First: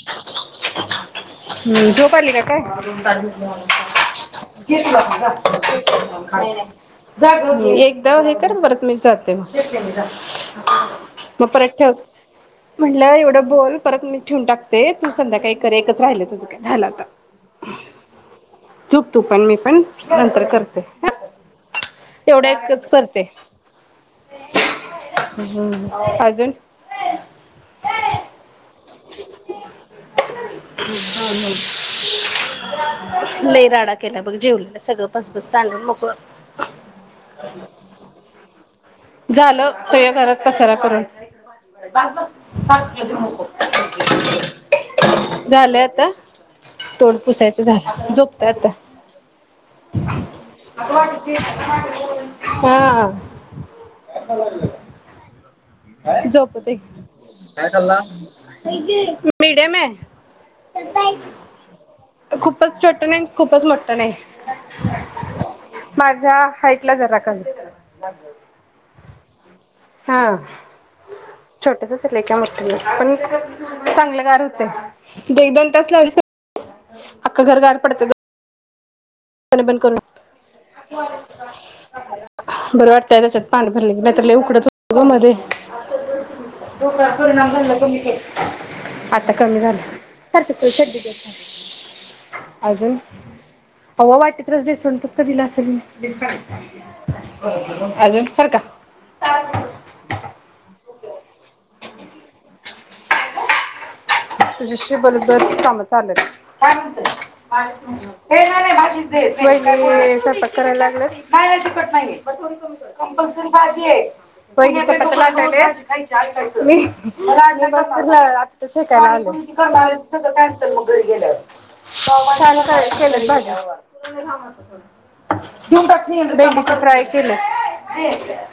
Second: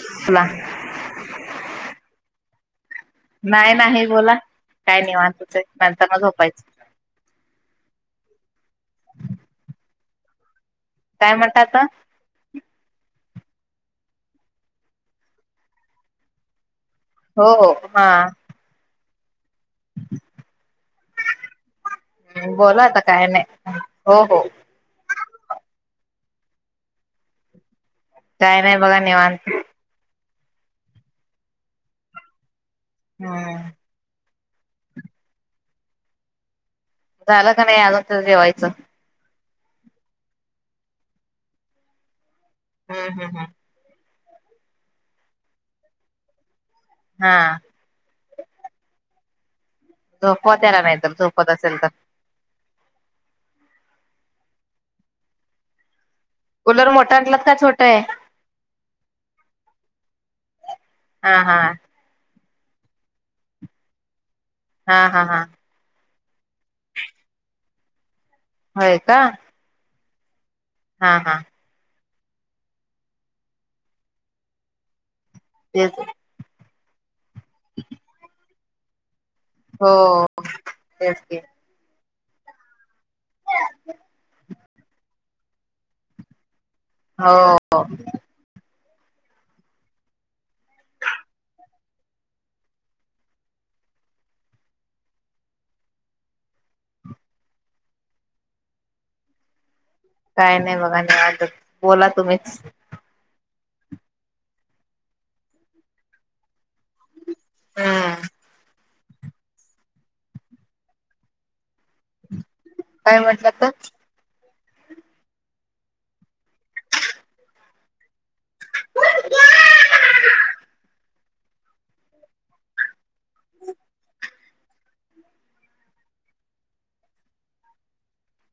[unintelligible] हम्म झोप आली का काय. नाही नाही बोला काय निवांतच आहे नंतर न झोपायचं [unintelligible] एकदा हे कर परत मी जाते मग. काय मग म्हटता परत आता? ठेव म्हटलं एवढं बोल परत मी ठिऊन टाकते तु- संध्याकाळी कर एकच राहिलं तुझं काय झाल आ हो हो हा. झोप तू पण मी पण नंतर करते. एवढ्या बोला एकच आता करते. काय [inaudible] नाही हो हो [unintelligible] काय नाय बघा निवांत. [unintelligible] हम्म लयी राडा केला. बघ जेवलेल सगळं पसपस सांडून मोकळ. झाल का नाई आजून त जेवायचं? झालं सगळ्या घरात पसरा करून. हम्म हम्म हम्म [unintelligible] झालंय आता. तोंड हा पुुसायचं झालं. झोप. तत झोपवा त्याला नाही तर झोपत असेल तर. हां [unintelligible] झोपवते कुलर मोठा आणलात का काय छोटा चालला आहे [unintelligible] मिडीयम ये हा हा खूपच छोटं नाही आणि खूपच मोठं नाही. हा हा हा माझ्या हाईटला जरा कमीच. होय का. हां हा हा लई काय मोठं नाही पण चांगलं गार होतयं. दीड-दोन तास तेच लावलीस की अख्ख घर गार पडतय गं. बंद हो करू [unintelligible] तेच ते बरं वाटतंय त्याच्यात पाणी भरल की नाही तर लय उकडत होत गं मध्ये डोक्यावर हो परिणाम झालाय [unintelligible] आता कमी झाल सारिक [unintelligible] अजून अहो वाटीत रस दिसून [unintelligible] दिलास. [unintelligible] अजून सरका [unintelligible] नाही बघा काय [unintelligible] बोला तुमीच तुझ्याशी बोलतबोलत काम चाललेत काय म्हणत कालच म्हणलं हम्म होतं ये नाय नाय माझी [unintelligible] बाईगी स्वयंपाक कराय लागल्यात नाय ये तिकट नायीये बर थोडी कंपल काय कंपलसरी म्हटलं तर भाजीये होय गी चपात्या लाटायलेत मी [unintelligible] काल आलो, [unintelligible] सगळ कॅन्सल मग घरी गेल्याव पावभाजी सानू काय केल्यात भाजी [unintelligible] देऊन टाकणी भेंडीचा फ्राय केलं दे हिकडं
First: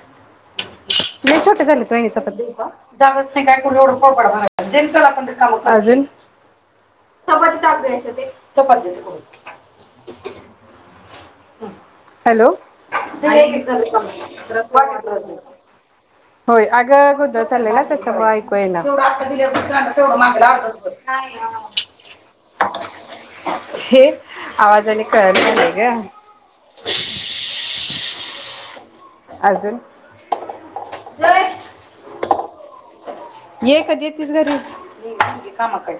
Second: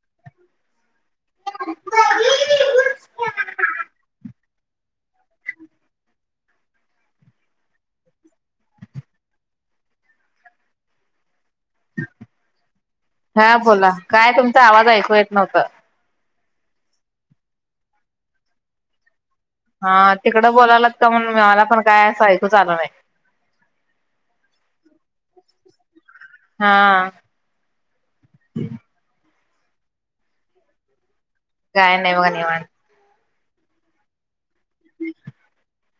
लई छोट्या झाल्यात वहिनी चपात्या, देऊ का, जागाच नाई काय करू येवढ पोळपाट भर [unintelligible] [unintelligible] अजून चपाती टाक ग हेच्यात एक चपाती हॅलो [unintelligible] हा वाटीत बोला काय तुमचा आवाज ऐकू रस येत नव्हता [unintelligible] होय अगं गोंधळ चाललाय ना त्याच्यामुळ ऐकू येईना, थोडं आता दिल्या हा तिकडं बोलाल्यात [unintelligible] मला पण काय असं ऐकूच आलं नई. [unintelligible] केलंय गं. हा [inaudible] अजून [unintelligible] काय नई बगा निवांत ये कधी येतीस घरी? [unintelligible] कामात आय,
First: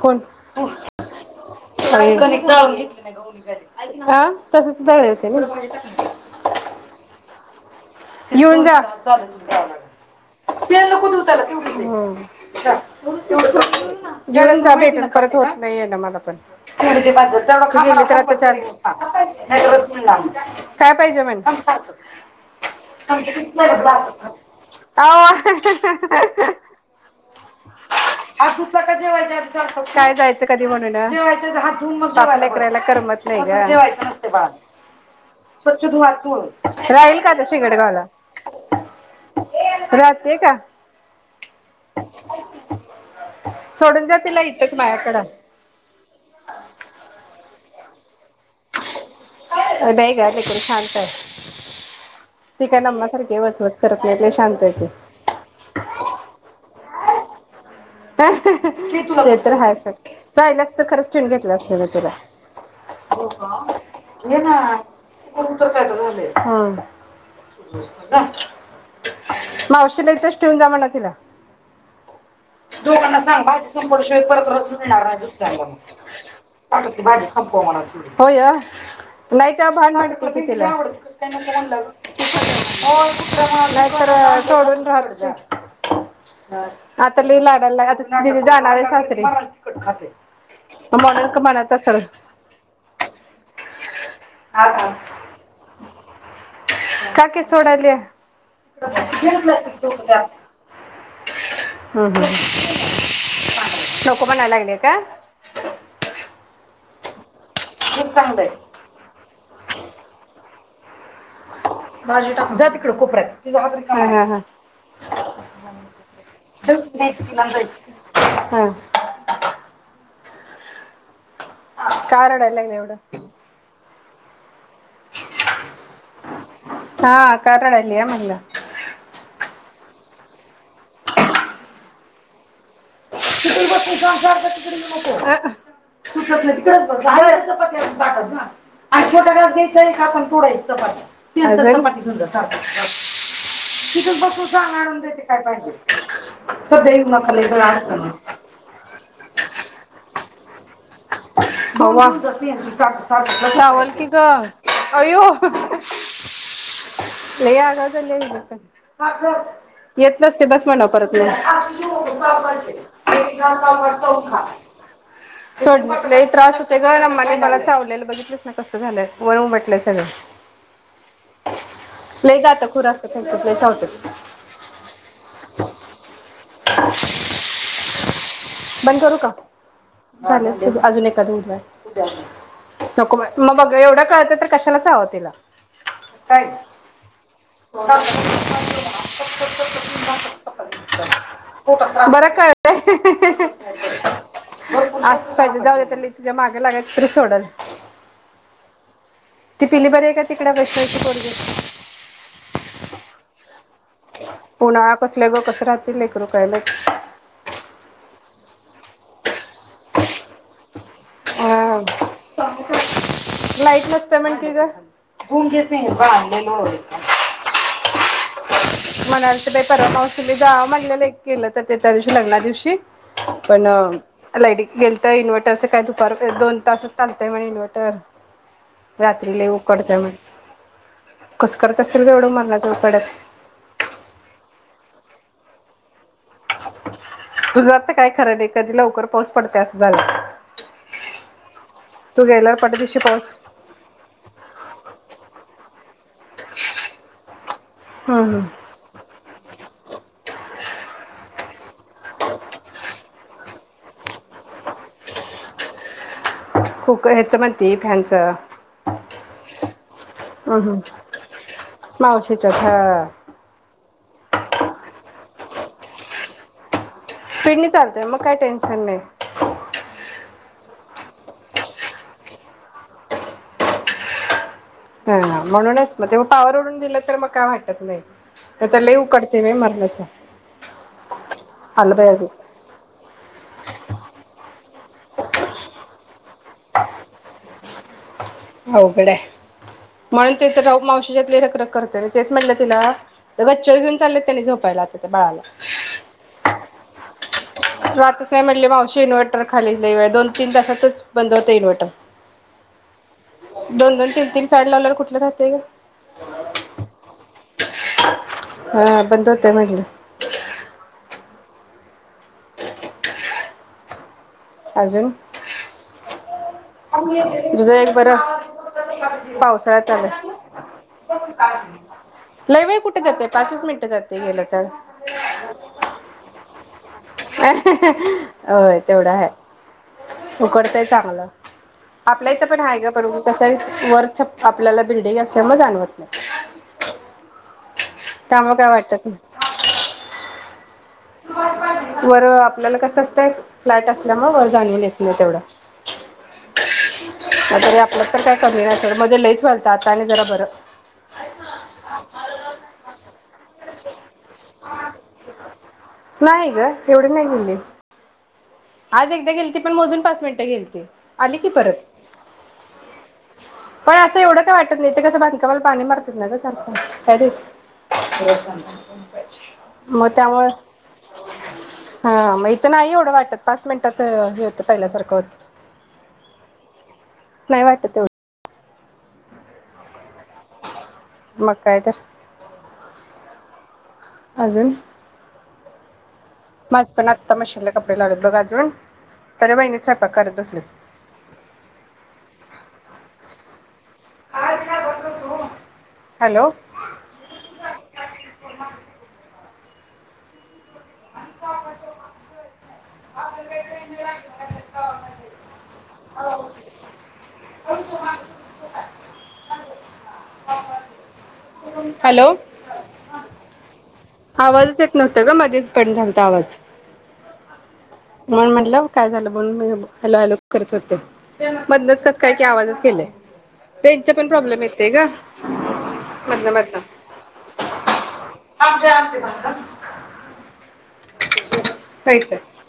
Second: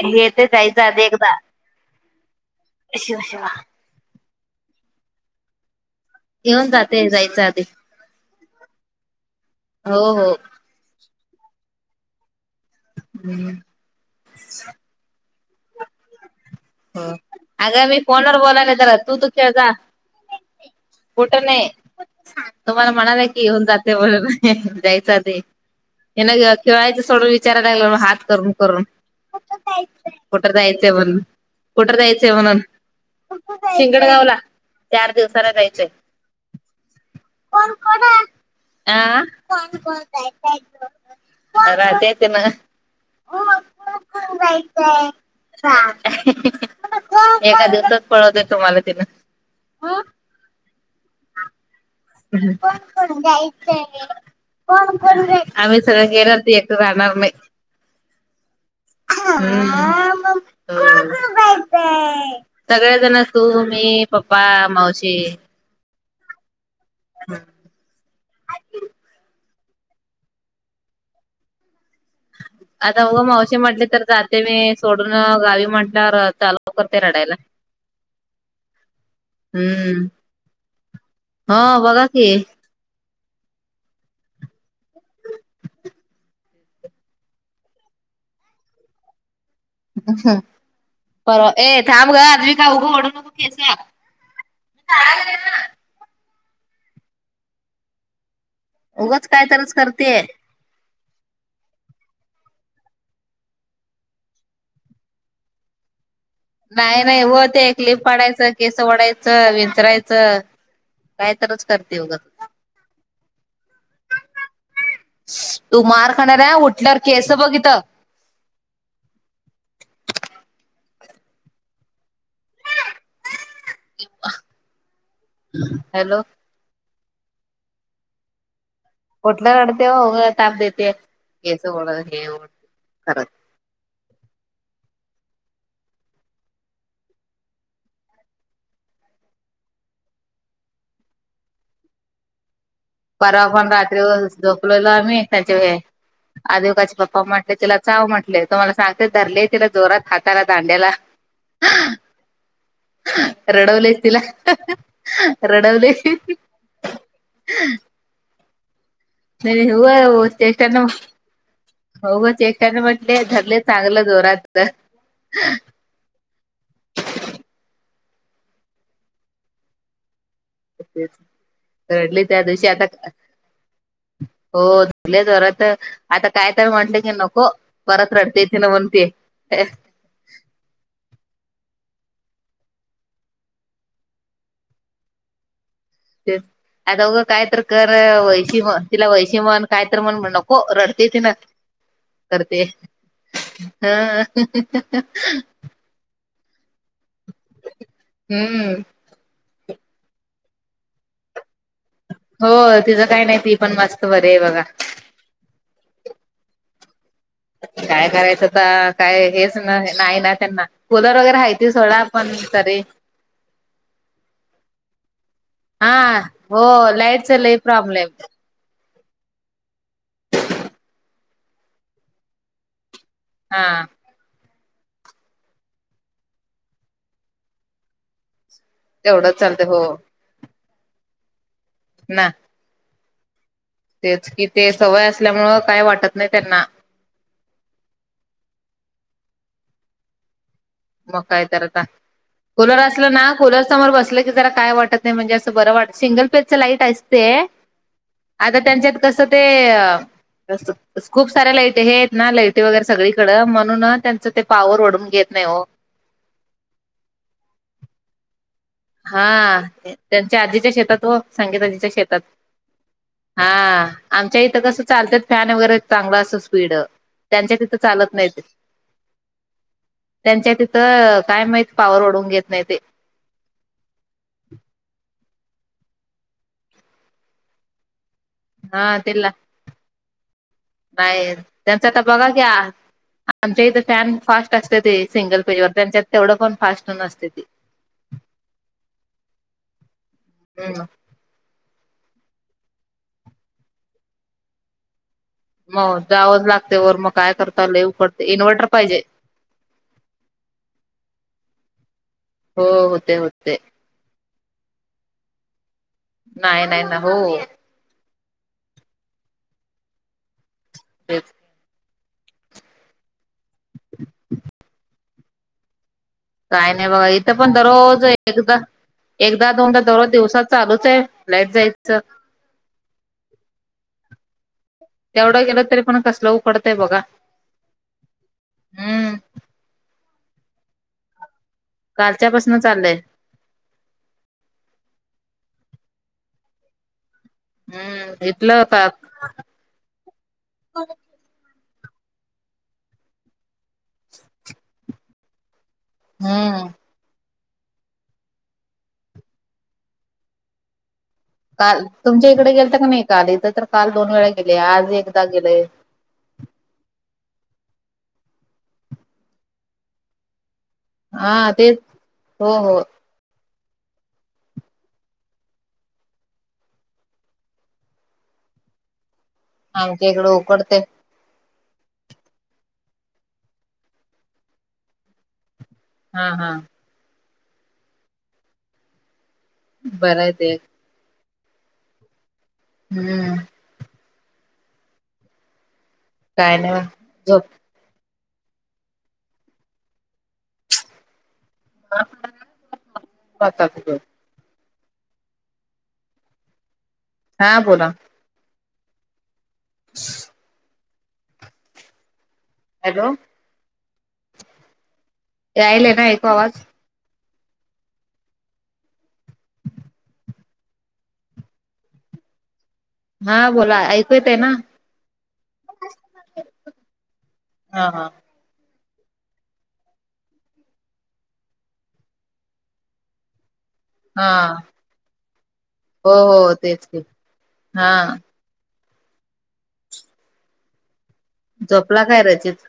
कोण येते तू जायचं आधी एकदा [unintelligible] [unintelligible] आ शिवा शिवा तसच दळायचं ना? [unintelligible] टाकली. येऊन जाते [unintelligible] युन जा [unintelligible] हो हो [unintelligible] हम्म [inaudible] नायीने ना मला पण [unintelligible] हो तेवढ खा अगं मी म्हणावं ते तर आता फोनवर चार बोलायले जरा तू तू खेळ जा [unintelligible] काय पाहिजे म्हण कुठं नाही [unintelligible] तुम्हाला थांब म्हणाला किती की येऊन वेळेस जाते बाजार मम्हणून खा. ह ह ह जायच्या आधी आव. ह्यान खेळायचं सोडून विचारायला लागलं हात करून धुतला करून का जेवायच्या आधी सारखं खा. काय कुठ कधी जायचं म्हणून जेवायच्या कुठं जायचंय बाप म्हणून लेकराला करमत नाही शिंगडगावला चार दिवसाला जायचंय. ग राहील का [unintelligible] कोण कोण हाय आ कोण कोण राहते का जायचं ना सोडून जाते कोणकोण लाईटच जायचं माझ्याकडं सांग? एका दिवसात पळवत तुम्हाला ते पण बाई ग लेकरू शांत [inaudible] बंद करून नम्मासारखी वचवच जायचं, करत नाही लय शांत आहे ती. बंद करून जायचं आम्ही सगळे गेल्यावर तू एकट रहा करणार नाही आह् ते तर आहेच हम्म हो. राहिला तर खरच ठेून घेतल असत मी तुला जायचंय? हो सगळेजणच का तू, मी, पप्पा, ना मावशी कुठेच तर राहिना झालय हम [inaudible] मावशीला इथेच ठेवून जा म्हणावं तिला आता उग दोघांना सांग मावशी भाजी म्हटली तर संपल्या शिवाय जाते परत रसच मी सोडून मिळणार दुसऱ्यांदा गावी म्हटल्यावर चालू करते ताटातली भाजी रडायला. संपव म्हनाव होय हम्म तेवढी नाहीतवा ह बघा की [unintelligible] नाही [inaudible] तर सोडून रहात आत लई लाडआलाय जाणार आहे सासरी ह ह म्हणून का परवा म्हणत ए असल. थांब ग आज खाऊ गोड [unintelligible] काकी सोडलिया उगंच काय तरच करते हम्म हम्म नको म्हणायला लागले का? नाही नाही व ते एक ले खूप चांगलं आहे. पडायचं केस वडायचं विचारायचं काय तरच करते उगच माझे टा जात तिकडे कोपर्‍यात तू मार खाणार आहे उठल्यावर केस बघ इथं [unintelligible] का रडाय लागली एवढ? [inaudible] [inaudible] हॅलो हा का रडायली म्हंटल कुठल रडते ओ उग ताप देते केस ओढ हे ओढ करत त त्या आणि छोटा घास घ्यायचा का आपण थोडा चपाती [unintelligible] परवा पण रात्री तिथेच बसून सांग झोपलेल आणून आम्ही देते काय त्यांचे पाहिजे सध्या अद्विकाचे येऊ पप्पा नका लई म्हटले गळा तिला अडचण चाव आहे. म्हटले तुम्हाला सांग ते धरले तिला जोरात हाताला दांड्याला चावल रडवलेच की तिला गं! अयो! रडवले [unintelligible] [inaudible] येत नसते ठरले बस म्हणा परत मग आज येऊ, बाबा येते. एक घास, बाबा, चांगलं जोरात चौखा. तर त घर अम्माने मला चावलेलं बघितलंस ना कसं झालंय वन उमटलंय सगळं. रडली लय त्या दिवशी गातं आता खूर असतं त्यांच्यात लय चावतात हो ले जोरात लं. आता काय तर म्हटले की नको परत रडते तिनं बंद म्हनते करू का झालं अजून नको मग बघ एवढं कळतं, तर कशाला चावल तिला? ते काय आता बघं काय तर कर वैशी म, तिला वैशी मण काय तर मण नको रडते तिनं. बरं करते कळतंय ह. जरा मागे लागा रिसोडल. हम्म ती पिली बरी आहे का तिकडं कशाची पोरगी? हो! तिचं काय नाही ती पण मस्त बरी आहे बघा. तिलेकर रु काय काय करायचं आत्ता काय हेच नाही ना त्यांना कुलर वगैरे हाती माहित सोडा पण तरी लाईट नसतं म्हण की गं हा हो लाईटच लई प्रॉब्लेम म्हणालतं बाइ परवा मावशी जावा म्हणलेलं की, गेलं तर ते त्या दिवशी लग्ना दिवशी हा पण लाईट गेलतं इनवर्टरचं काय दुपार दोन तासचं चाल त म्हणे इन्वटर. तेवढंच रात्री लइ चालतं हो उकडतंय [unintelligible] कस करत असतील गं एवढ्या ना मरणाच्या उकड्यात? तेच कि ते सवय असल्यामुळं काय वाटत नाइ त्यांना. तुझ तर काय खरं नाही? कधी लवकर पाऊस पडतंय? असं झालंय. मग काय तर आता, तू गेल्यावर पाट कुलर दिवशी असलं पाऊस ना कुलर समोर बसलं की जरा काय वाटत नाइ म्हणजे असं बरं वाट सिंगल पेचच लाईट असते हम्म आता हम्म त्यांच्यात कसं ते खूप साऱ्या लाईट हे आहेत ना, लाईटी वगैरे सगळीकडं म्हणून त्यांच ते पाॉवर वढून घेत नाइ ओ. खूप काय ह्याच म्हणती फॅनच हा त्यांच्या आजीच्या शेतात वो संगीताजीच्या शेतात मावशीच्यात हा हा आमच्या इथं कसं चालत्यात फॅन वगैरे चांगल असं स्पीड त्यांच्या स्पीडनी तिथं चालतंय चालत मग काय नाहीत टेन्शन नाइ. त्यांच्या तिथं काय माहित पावर वढून घेत नाही ते. [unintelligible] ह म्हणूनच मग ते पावर उडून दिलं तर मग काय वाटत नाही. ते तर लइ हा तिला उकडतंय बाइ मरणाच. नाही त्यांच आता बघा की, अजून आमच्या इथं फॅन फास्ट असतेत ते सिंगल पेजवर त्यांच्या तेवढ पण फास्ट नसत्याती अवघड आहे म्हणून ते तर सगळ हम् मावशीच्यातले रख रख करत ना तेच म्हटल तिला त गच्चीवर घेऊन चालेत त्यानी झोपायला आता मग जावंच बाळाला लागते वर मग काय करता लय उकडते रातच नाही इन्व्हर्टर म्हटले पाहिजे मावशी इन्व्हर्टर खाली ने दोन तीन तासातच बंद होत इन्व्हर्टर [inaudible] हो होते होते दोन दोन तीन तीन पॅड लावल्यावर कुठल राहतय ग नाय नाय ना हो हा बंद होतय म्हटल [inaudible] [inaudible] काय नाय बघा इथ पण तुझं एक दररोज बरं एकदा एकदा दोनदा पावसाळ्यात दररोज आलंय. दिवसात चालूच आहे लाईट जायच लई वेळ कुठे जातंय पाचच मिनिटं जातंय गेलं तर. तेवढ गेल तरी पण कसल उकड तय बघा होय तेवढा हम्म हाय उकडतंय चांगल कालच्या आपल्या इथ पासन पण आहे ग चाललंय पण कसय वर छप आपल्याला बिल्डिंग असल्यामुळ जाणवत [inaudible] हम्म त्यामुळे इथलं काय का वाटतात नाय वर आपल्याला कसं असतंय फ्लाॅट असल्यामुळे वर जाणून येत नाय तेवढा हूं तरी आपल्या तर काय कमी नाहीतर मध्ये लईच व्यालत आता आणि जरा बरं काल तुमच्या इकडे गेलत का नाही काल इथं तर काल दोन वेळा गेलय आज एकदा गेलंय नाही ग एवढी नाही गेली. आज एकदा गेलती पण मोजून पाच मिनटं गेली हा तेच हो हो पण असं एवढं काय वाटत नाही ते कसं बांधकामाला पाणी मारतात ना ग सारखं काय घायच रस्सा आमच्या इकडं उकडतय हा म इथ नाही एवढं वाटत पाच मिनिटात हे होतं पहिल्यासारखं होत. हा हा नाही वाटत एवढं बरं आहे ते एक मग काय तर हूं अजून काय नाही बघा. माझ पण आत्ता झोप मशीनला कपडे लावलेत बघ अजून तर बहिणी स्वयंपाक करत असल्यात. [unintelligible] हॅलो! हा बोला. [inaudible] हॅलो [unintelligible] [unintelligible] यायलाय नाय ऐकू आवाज. [unintelligible] [unintelligible] हॅलो! हा बोला ऐक आवाजच येत न तग मध्येच कट झालता आवाज. हा हा म्हणून म्हणलं. काय झालं म्हणून म हॅलो हॅलो करत होते, मदनच कस काय की आवाजच गेलय. रेंजचा हा पण प्रॉब्लेम येतेग हो मदन हो तेच की मदन. हा [unintelligible] झोपला होय काय तर रचित.